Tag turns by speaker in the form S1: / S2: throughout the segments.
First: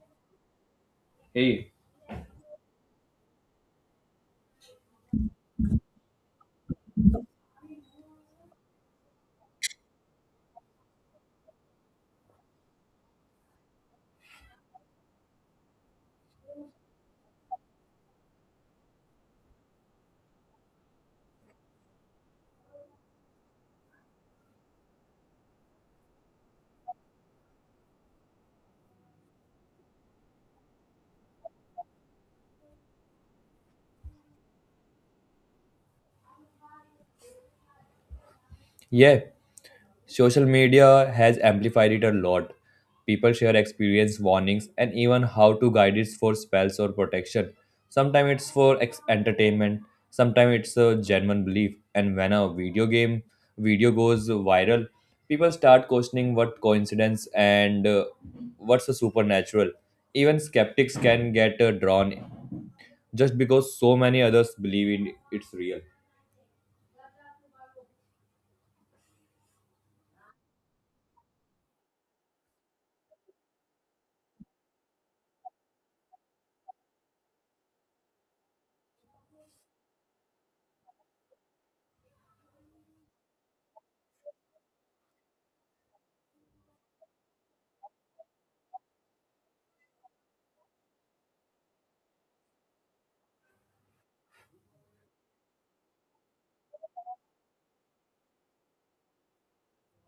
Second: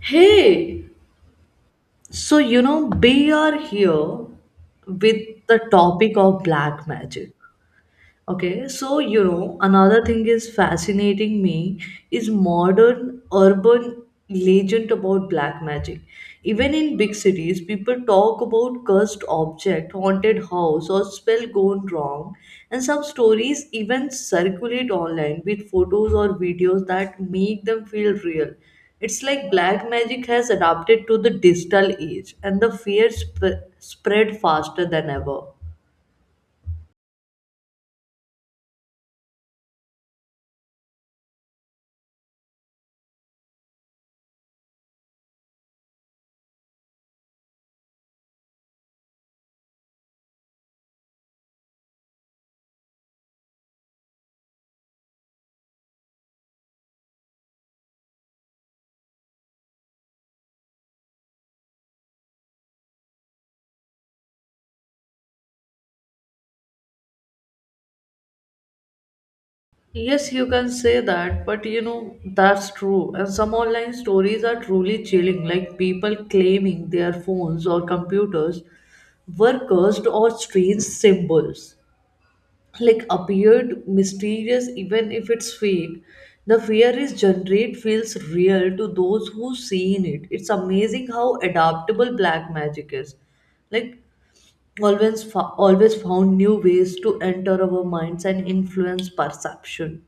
S1: Hey,
S2: Hey.
S1: so you know, we are here with the topic of black magic. Okay, so you know, another thing is fascinating me is modern urban legend about black magic. Even in big cities, people talk about cursed object, haunted house, or spell gone wrong, and some stories even circulate online with photos or videos that make them feel real. It's like black magic has adapted to the digital age, and the fear spread faster than ever.
S2: Yeah, social media has amplified it a lot. People share experience, warnings, and even how to guide it for spells or protection. Sometimes it's for entertainment, sometimes it's a genuine belief. And when a video game video goes viral, people start questioning what coincidence and what's a supernatural. Even skeptics can get drawn just because so many others believe in it's real.
S1: Yes, you can say that, but you know, that's true. And some online stories are truly chilling, like people claiming their phones or computers were cursed or strange symbols, like appeared mysterious, even if it's fake. The fear is generate feels real to those who seen it. It's amazing how adaptable black magic is. Like always, always found new ways to enter our minds and influence perception.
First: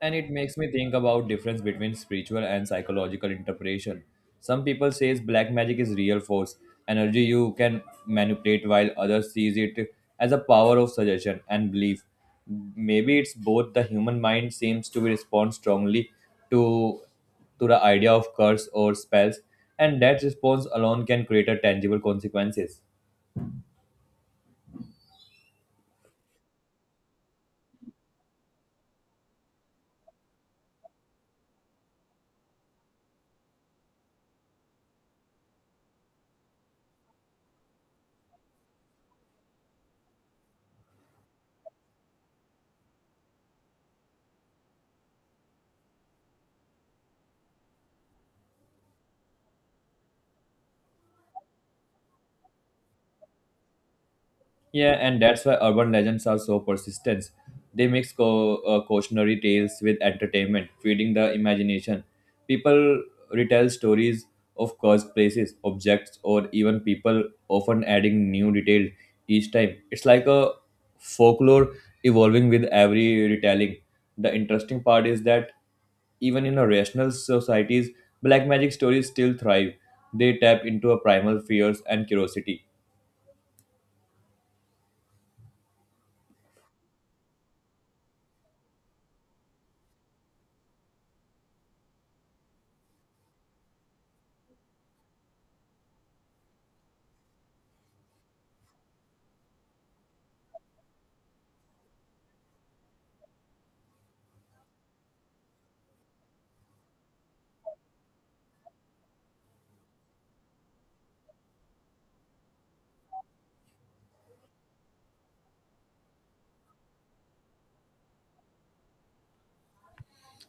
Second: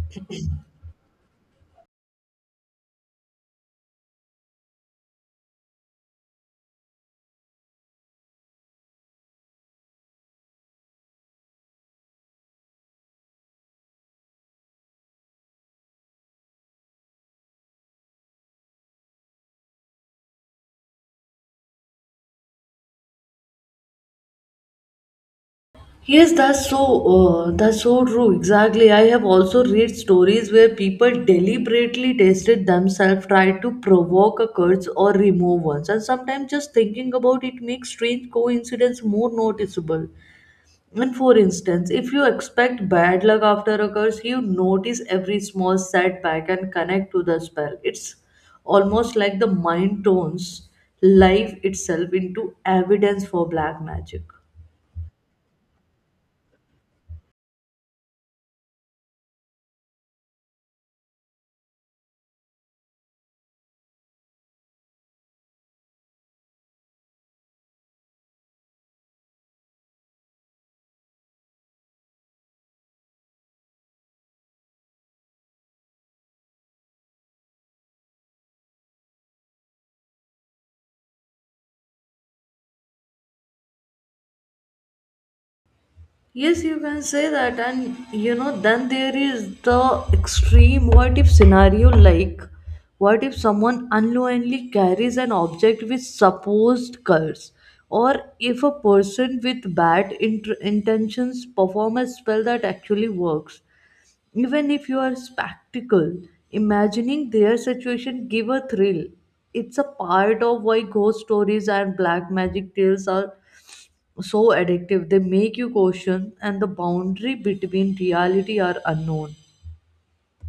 S2: And it makes me think about difference between spiritual and psychological interpretation. Some people says black magic is real force energy you can manipulate, while others sees it as a power of suggestion and belief. Maybe it's both. The human mind seems to respond strongly to to the idea of curse or spells, and that response alone can create a tangible consequences.
S1: Yes, that's so true. Exactly. I have also read stories where people deliberately tested themselves, tried to provoke a curse or remove ones, and sometimes just thinking about it makes strange coincidence more noticeable. And for instance, if you expect bad luck after a curse, you notice every small setback and connect to the spell. It's almost like the mind turns life itself into evidence for black magic.
S2: Yeah, and that's why urban legends are so persistent. They mix cautionary tales with entertainment, feeding the imagination. People retell stories of cursed places, objects, or even people, often adding new details each time. It's like a folklore evolving with every retelling. The interesting part is that even in a rational societies, black magic stories still thrive. They tap into a primal fears and curiosity.
S1: Yes, you can say that, and you know, then there is the extreme what if scenario like what if someone unknowingly carries an object with supposed curse, or if a person with bad intentions perform a spell that actually works, even if you are spectacle, imagining their situation give a thrill. It's a part of why ghost stories and black magic tales are so addictive. They make you question, and the boundary between reality are unknown.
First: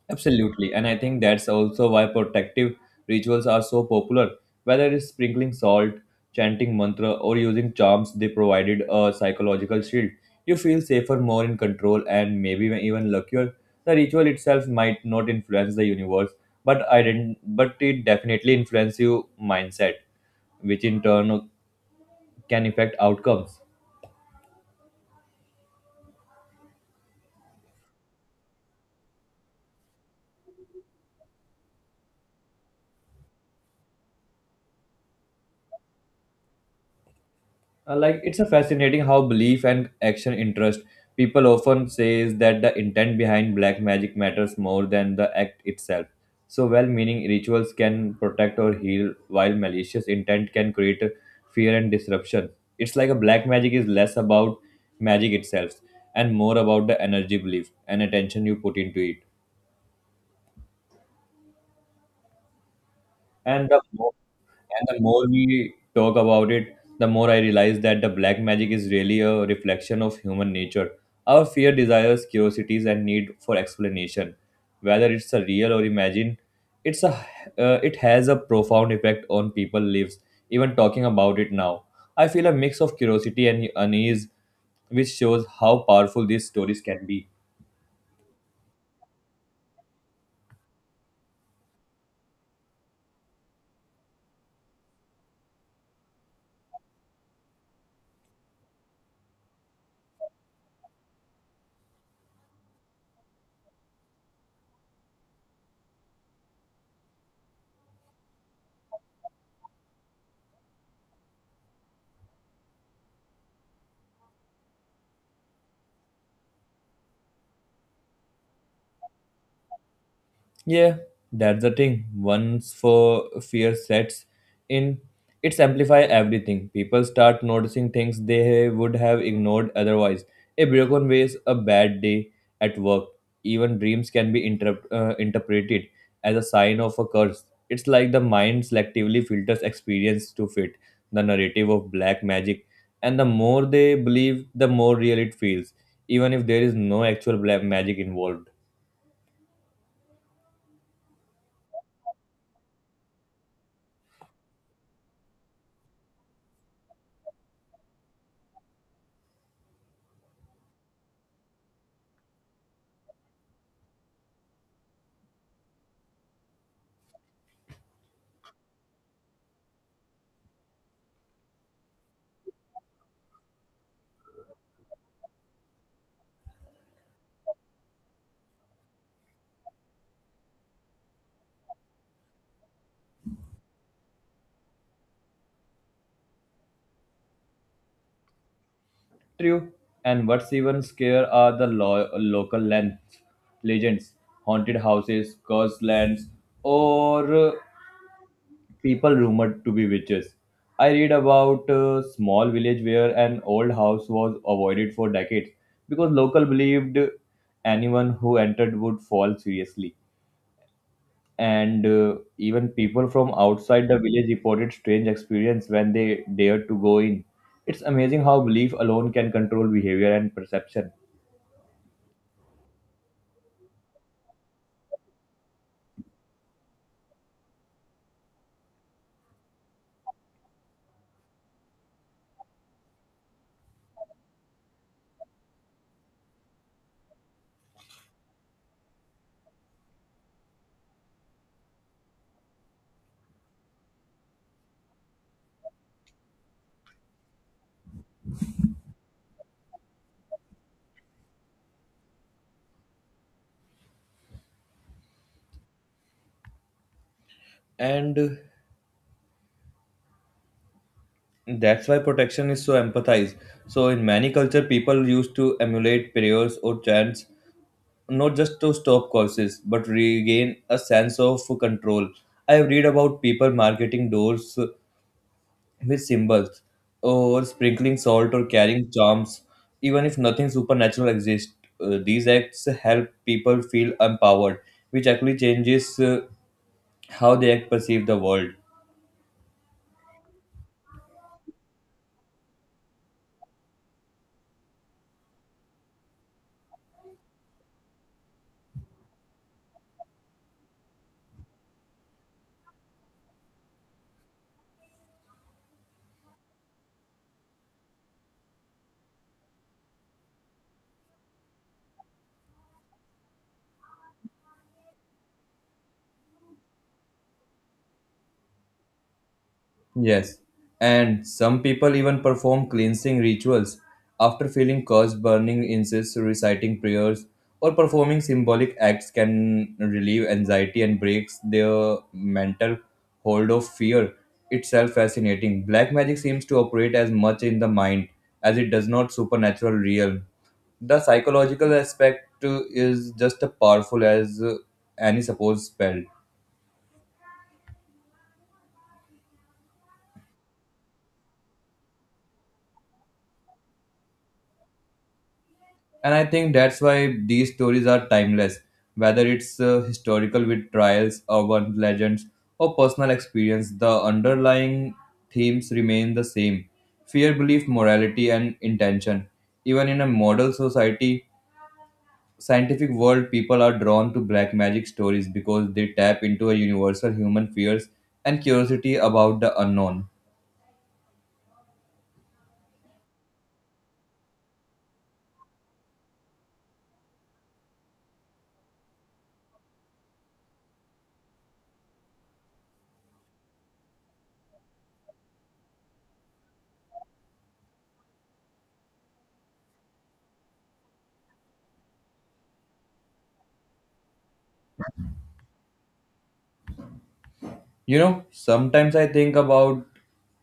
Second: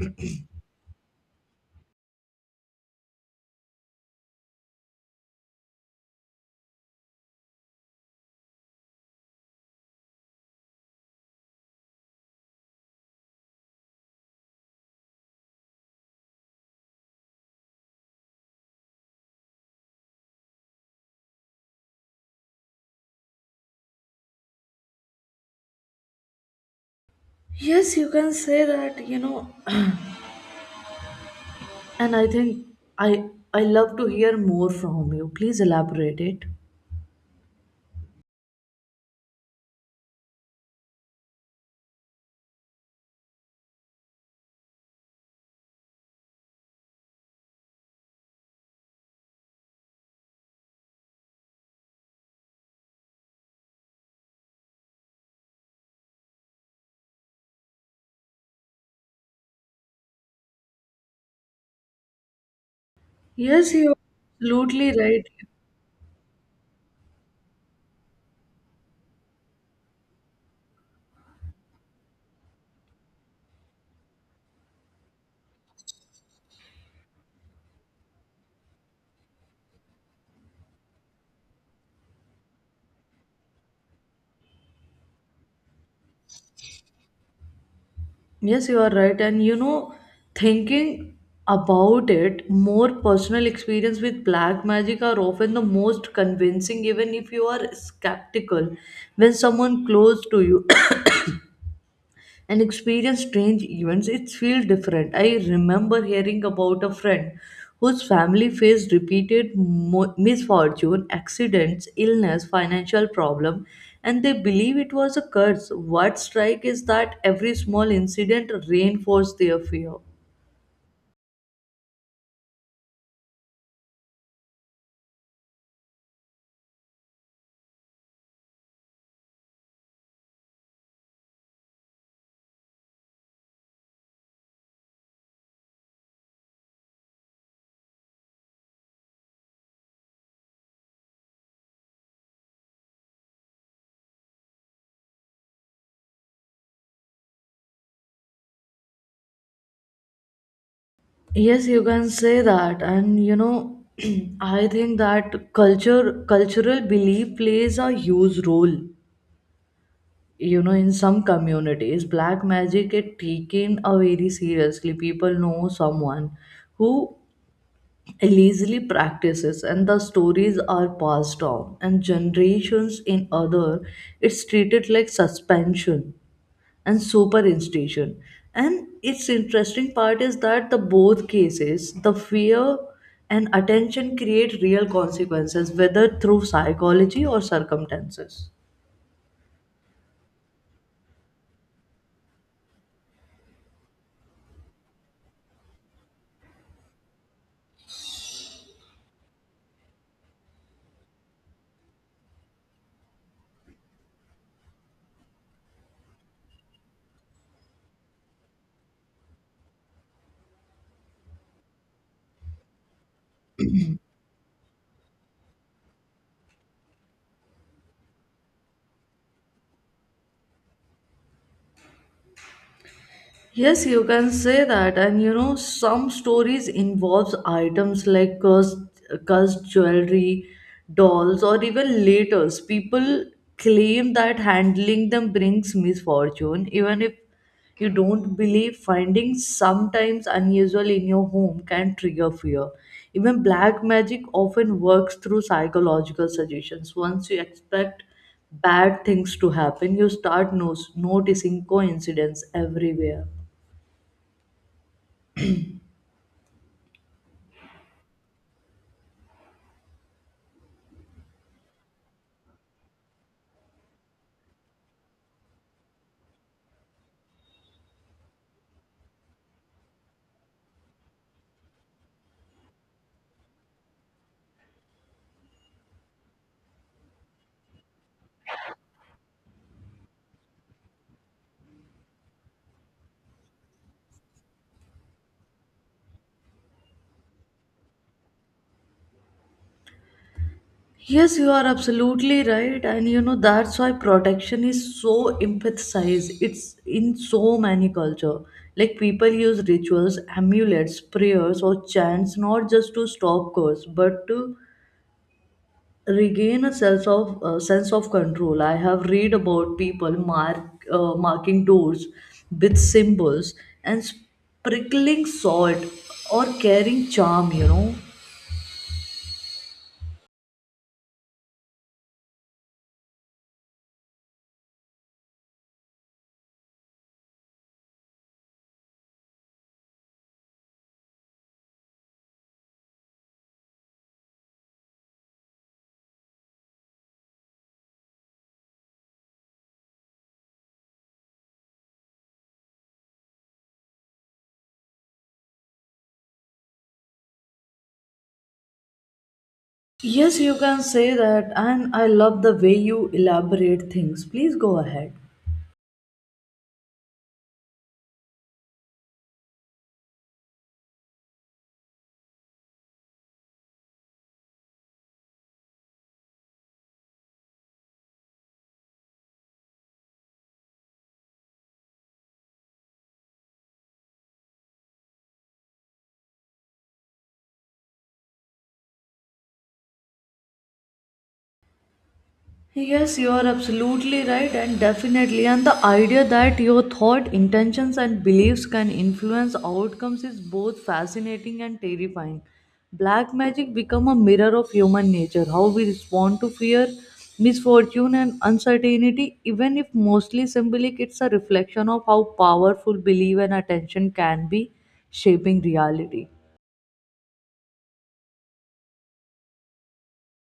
S2: Absolutely, and I think that's also why protective rituals are so popular. Whether it's sprinkling salt, chanting mantra, or using charms, they provided a psychological shield. You feel safer, more in control, and maybe even luckier. The ritual itself might not influence the universe, but I didn't, but it definitely influences your mindset, which in turn can affect outcomes.
S1: Yes, you can say that, you know. And I think I I love to hear more from you. Please elaborate it.
S2: Like it's a fascinating how belief and action interest. People often says that the intent behind black magic matters more than the act itself. So well-meaning rituals can protect or heal, while malicious intent can create fear and disruption. It's like a black magic is less about magic itself and more about the energy belief and attention you put into it. And
S1: Yes,
S2: the
S1: you are
S2: more And
S1: absolutely
S2: the
S1: right.
S2: more we talk about it, the more I realize that the black magic is really a reflection of human nature. Our fear, desires, curiosities, and need for explanation, whether it's a real or imagined, it's a it has a profound effect on people lives. Even talking about it now, I feel a mix of curiosity and unease, which shows how powerful these stories can be.
S1: Yes, you are right. And you know, thinking about it, more personal experience with black magic are often the most convincing, even if you are skeptical when someone close to you and experience strange events, it feels different. I remember hearing about a friend whose family faced repeated misfortune, accidents, illness, financial problem, and they believe it was a curse. What strike is that every small incident reinforced their fear.
S2: Yeah, that's the thing. Once for fear sets in, it's amplify everything. People start noticing things they would have ignored otherwise. A broken vase, a bad day at work, even dreams can be interpreted as a sign of a curse. It's like the mind selectively filters experience to fit the narrative of black magic, and the more they believe, the more real it feels, even if there is no actual black magic involved.
S1: Yes, you can say that, and you know, I think that cultural belief plays a huge role, you know. In some communities black magic get taken very seriously. People know someone who illegally practices and the stories are passed on and generations. In other, it's treated like suspension and superinstitution, and its interesting part is that the both cases the fear and attention create real consequences, whether through psychology or circumstances.
S2: True. And what's even scarier are the local lands, legends, haunted houses, cursed lands, or people rumored to be witches. I read about a small village where an old house was avoided for decades because local believed anyone who entered would fall seriously. And even people from outside the village reported strange experience when they dared to go in. It's amazing how belief alone can control behavior and perception.
S1: Yes, you can say that, and you know, some stories involves items like cursed jewelry, dolls, or even letters. People claim that handling them brings misfortune, even if you don't believe. Finding sometimes unusual in your home can trigger fear. Even black magic often works through psychological suggestions. Once you expect bad things to happen, you start noticing coincidence everywhere.
S2: And that's why protection is so empathized. So in many culture people used to emulate prayers or chants, not just to stop curses but regain a sense of control. I read about people marketing doors with symbols, or sprinkling salt, or carrying charms. Even if nothing supernatural exists, these acts help people feel empowered, which actually changes how they perceive the world.
S1: Yes, you are absolutely right. And you know, that's why protection is so emphasized. It's in so many culture. Like people use rituals, amulets, prayers, or chants not just to stop curse, but to regain a sense of control. I have read about people marking doors with symbols and sprinkling salt or carrying charm. You know,
S2: Yes, and some people even perform cleansing rituals after feeling cursed. Burning incense, reciting prayers, or performing symbolic acts can relieve anxiety and breaks their mental hold of fear. Itself fascinating. Black magic seems to operate as much in the mind as it does not supernatural realm. The psychological aspect is just as powerful as any supposed spell.
S1: yes, you can say that, and I love the way you elaborate things. Please go ahead.
S2: And I think that's why these stories are timeless. Whether it's historical with trials, urban legends, or personal experience, the underlying themes remain the same: fear, belief, morality, and intention. Even in a model society, scientific world, people are drawn to black magic stories because they tap into a universal human fears and curiosity about the unknown.
S1: Yes, you are absolutely right, and definitely. And the idea that your thought, intentions, and beliefs can influence outcomes is both fascinating and terrifying. Black magic become a mirror of human nature, how we respond to fear, misfortune, and uncertainty. Even if mostly symbolic, it's a reflection of how powerful belief and attention can be shaping reality.
S2: You know, sometimes I think about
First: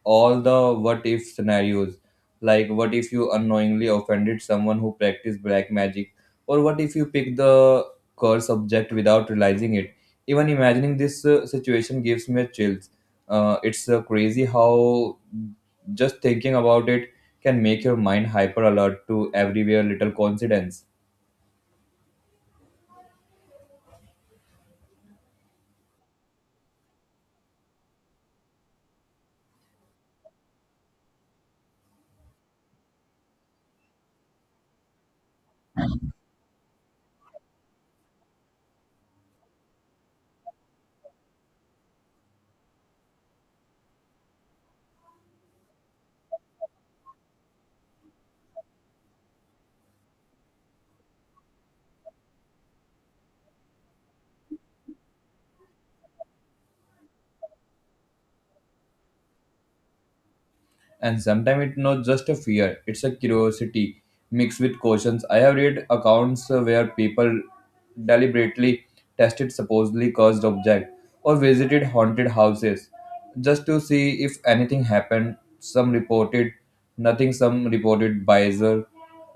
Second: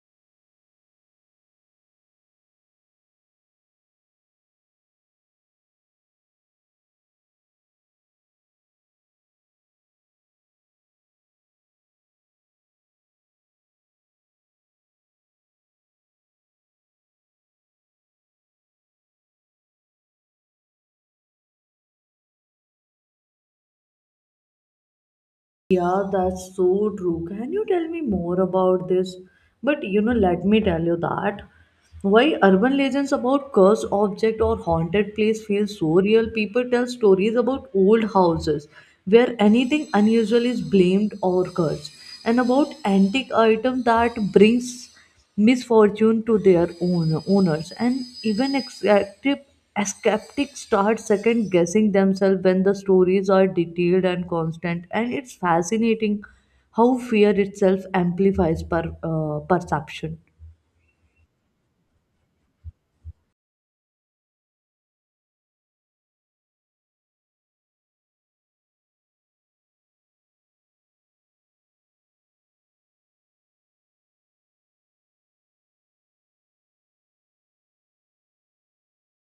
S2: all the what if scenarios. Like, what if you unknowingly offended someone who practiced black magic? Or what if you picked the curse object without realizing it? Even imagining this situation gives me chills. It's crazy how just thinking about it can make your mind hyper alert to everywhere little coincidence.
S1: Yeah, that's so true. Can you tell me more about this? But you know, let me tell you that why urban legends about cursed object or haunted place feel so real. People tell stories about old houses where anything unusual is blamed or cursed, and about antique item that brings misfortune to their own owners and even skeptics start second guessing themselves when the stories are detailed and constant, and it's fascinating how fear itself amplifies perception.
S2: And sometimes it's not just a fear, it's a curiosity mixed with cautions. I have read accounts where people deliberately tested supposedly cursed objects or visited haunted houses just to see if anything happened. Some reported nothing, some reported bizarre or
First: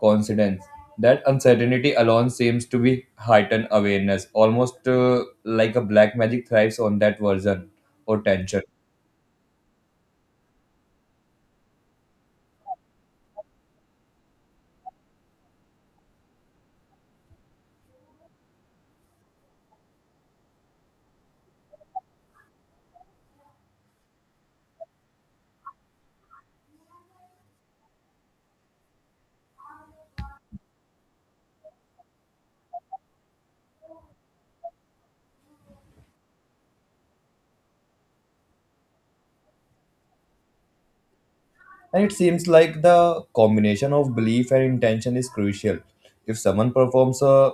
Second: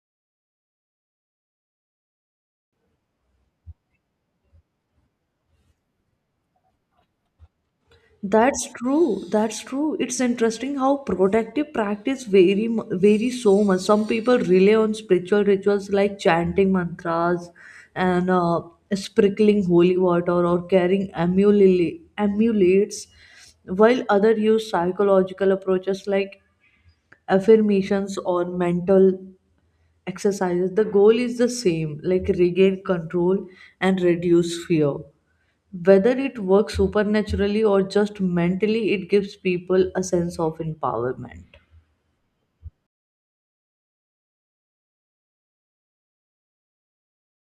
S2: coincidence. That uncertainty alone seems to be heightened awareness, almost like a black magic thrives on that version or tension.
S1: That's true. That's true. It's interesting how protective practice vary so much. Some people rely on spiritual rituals like chanting mantras and sprinkling holy water or carrying amulets, while others use psychological approaches like affirmations or mental exercises. The goal is the same, like regain control and reduce fear. Whether it works supernaturally or just mentally, it gives people a sense of empowerment.
S2: And it seems like the combination of belief and intention is crucial. If someone performs a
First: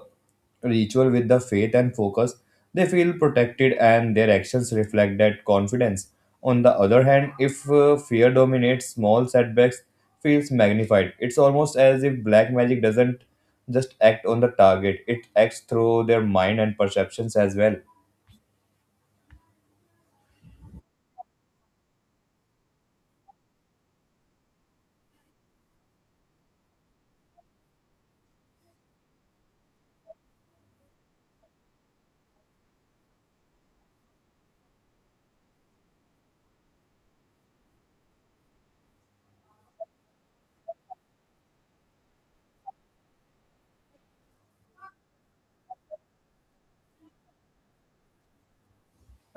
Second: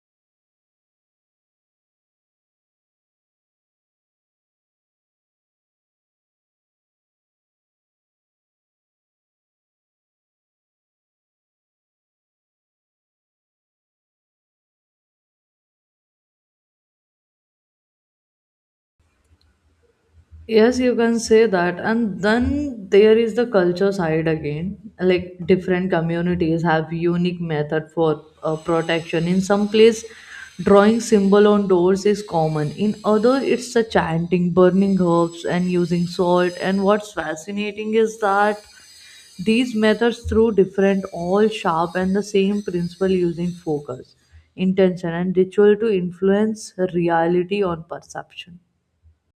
S2: ritual with the faith and focus, they feel protected and their actions reflect that confidence. On the other hand, if fear dominates, small setbacks feels magnified. It's almost as if black magic doesn't just act on the target, it acts through their mind and perceptions as well.
S1: Yes, you can say that. And then there is the culture side again. Like different communities have unique method for protection. In some place, drawing symbol on doors is common. In other, it's the chanting, burning herbs, and using salt. And what's fascinating is that these methods, through different, all sharp and the same principle using focus, intention, and ritual to influence reality on perception.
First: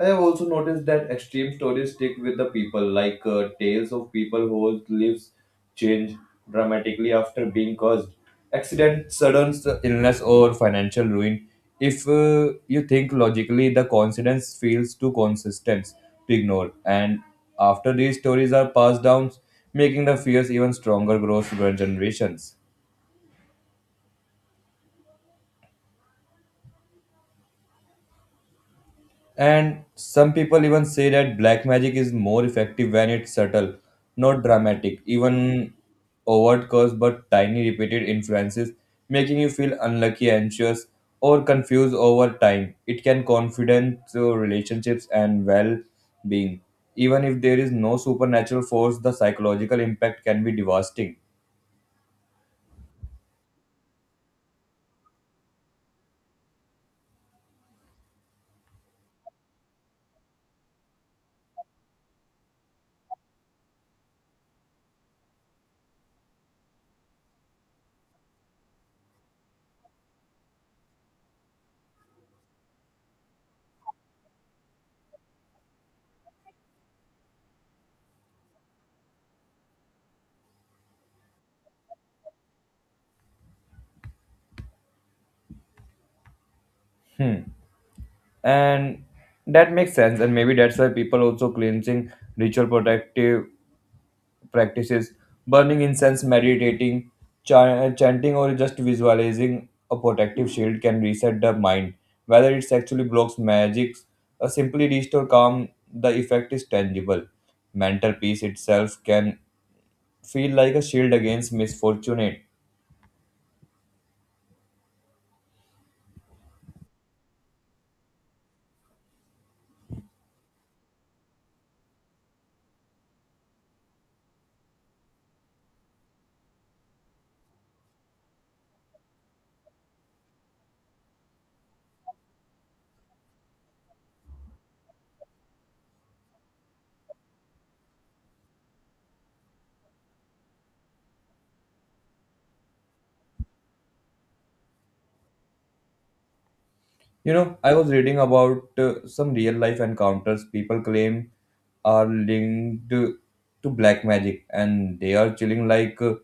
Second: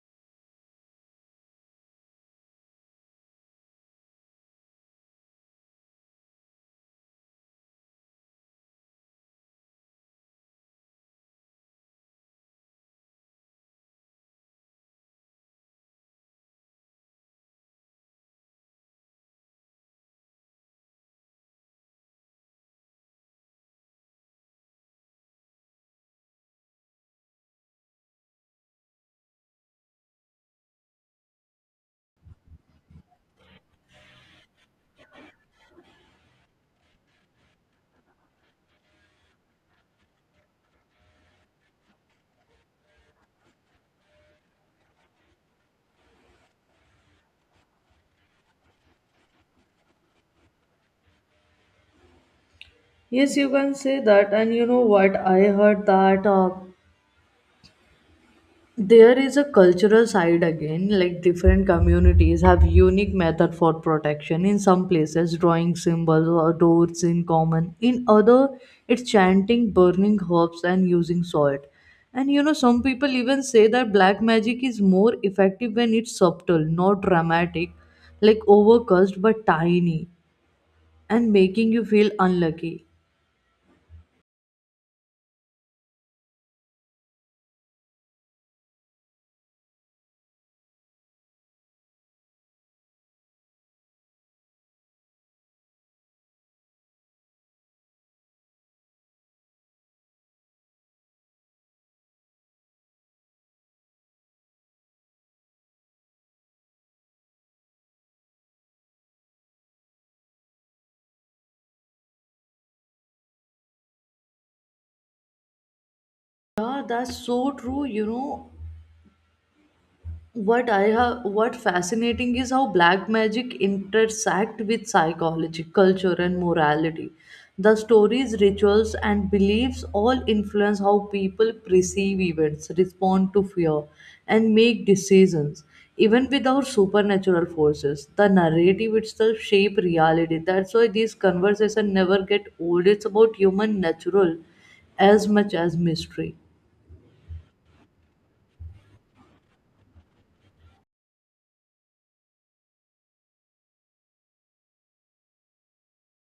S2: I have also noticed that extreme stories stick with the people, like tales of people whose lives change dramatically after being caused accident, illness, or financial ruin. If you think logically, the coincidence feels too consistent to ignore. And after these stories are passed down, making the fears even stronger grows through generations. And some people even say that black magic is more effective when it's subtle, not dramatic, even overt curse, but tiny repeated influences, making you feel unlucky, anxious, or confused over time. It can confidence, relationships, and well-being. Even if there is no supernatural force, the psychological impact can be devastating.
S1: Yes, you can say that. And you know what? I heard that. There is a cultural side again, like different communities have unique method for protection. In some places drawing symbols or doors in common. In other, it's chanting, burning herbs, and using salt. And you know, some people even say that black magic is more effective when it's subtle, not dramatic, like overcast but tiny, and making you feel unlucky.
S2: Hmm. And that makes sense, and maybe that's why people also cleansing ritual protective practices, burning incense, meditating, chanting, or just visualizing a protective shield can reset the mind. Whether it actually blocks magics or simply restore calm, the effect is tangible. Mental peace itself can feel like a shield against misfortune.
S1: Yeah, that's so true. You know what I have, what fascinating is how black magic intersect with psychology, culture, and morality. The stories, rituals, and beliefs all influence how people perceive events, respond to fear, and make decisions. Even without supernatural forces, the narrative itself shape reality. That's why these conversations never get old. It's about human natural as much as mystery.
S2: You know, I was reading about some real life encounters people claim are linked to black magic, and they are chilling, like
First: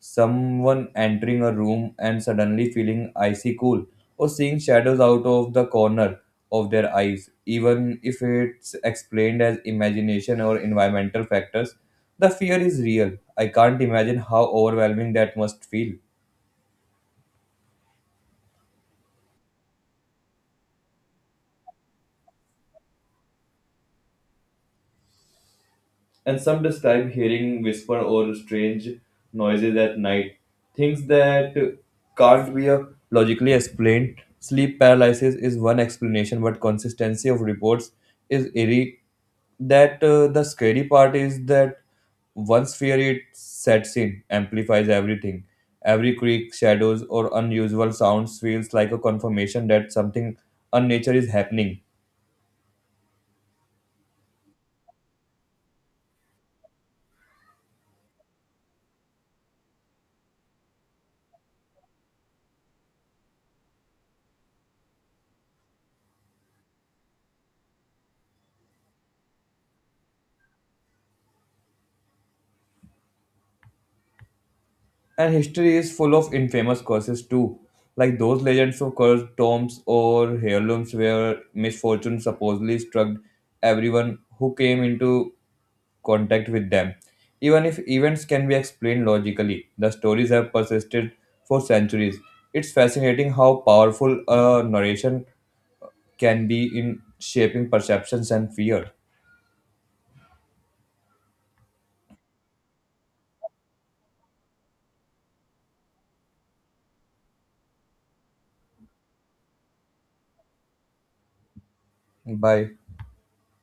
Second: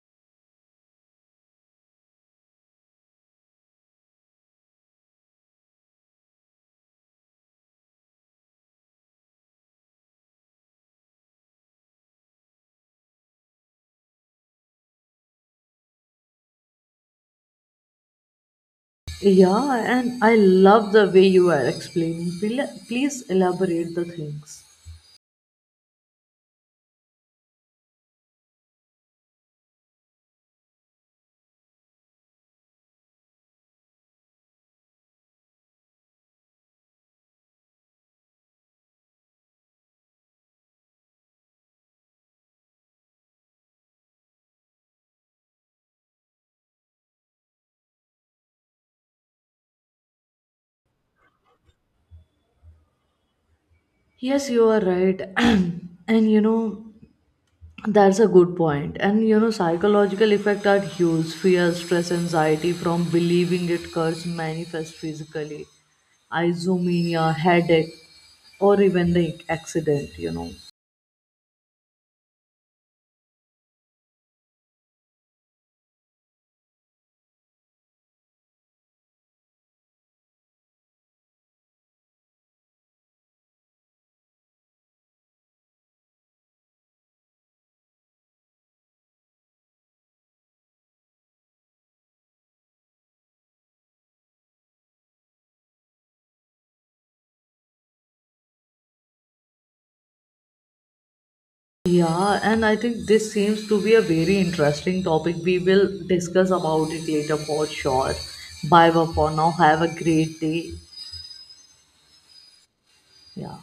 S2: someone entering a room and suddenly feeling icy cool, or seeing shadows out of the corner of their eyes, even if it's explained as imagination or environmental factors. The fear is real. I can't imagine how overwhelming that must feel.
S1: Yeah, and I love the way you are explaining. Please elaborate the things.
S2: And some describe hearing whisper or strange noises at night, things that can't be logically explained. Sleep paralysis is one explanation, but consistency of reports is eerie. That the scary part is that once fear it sets in, amplifies everything. Every creak, shadows, or unusual sounds feels like a confirmation that something unnatural is happening.
S1: Yes, you are right. And you know, that's a good point. And you know, psychological effects are huge. Fear, stress, anxiety from believing it curse manifest physically. Isomania, headache, or even the accident, you know.
S2: And history is full of infamous curses too, like those legends of cursed tombs or heirlooms where misfortune supposedly struck everyone who came into contact with them. Even if events can be explained logically, the stories have persisted for centuries. It's fascinating how powerful a narration can be in shaping perceptions and fear.
S1: Yeah, and I think this seems to be a very interesting topic. We will discuss about it later for sure. Bye bye for now. Have a great day.
S2: Bye.
S1: Yeah.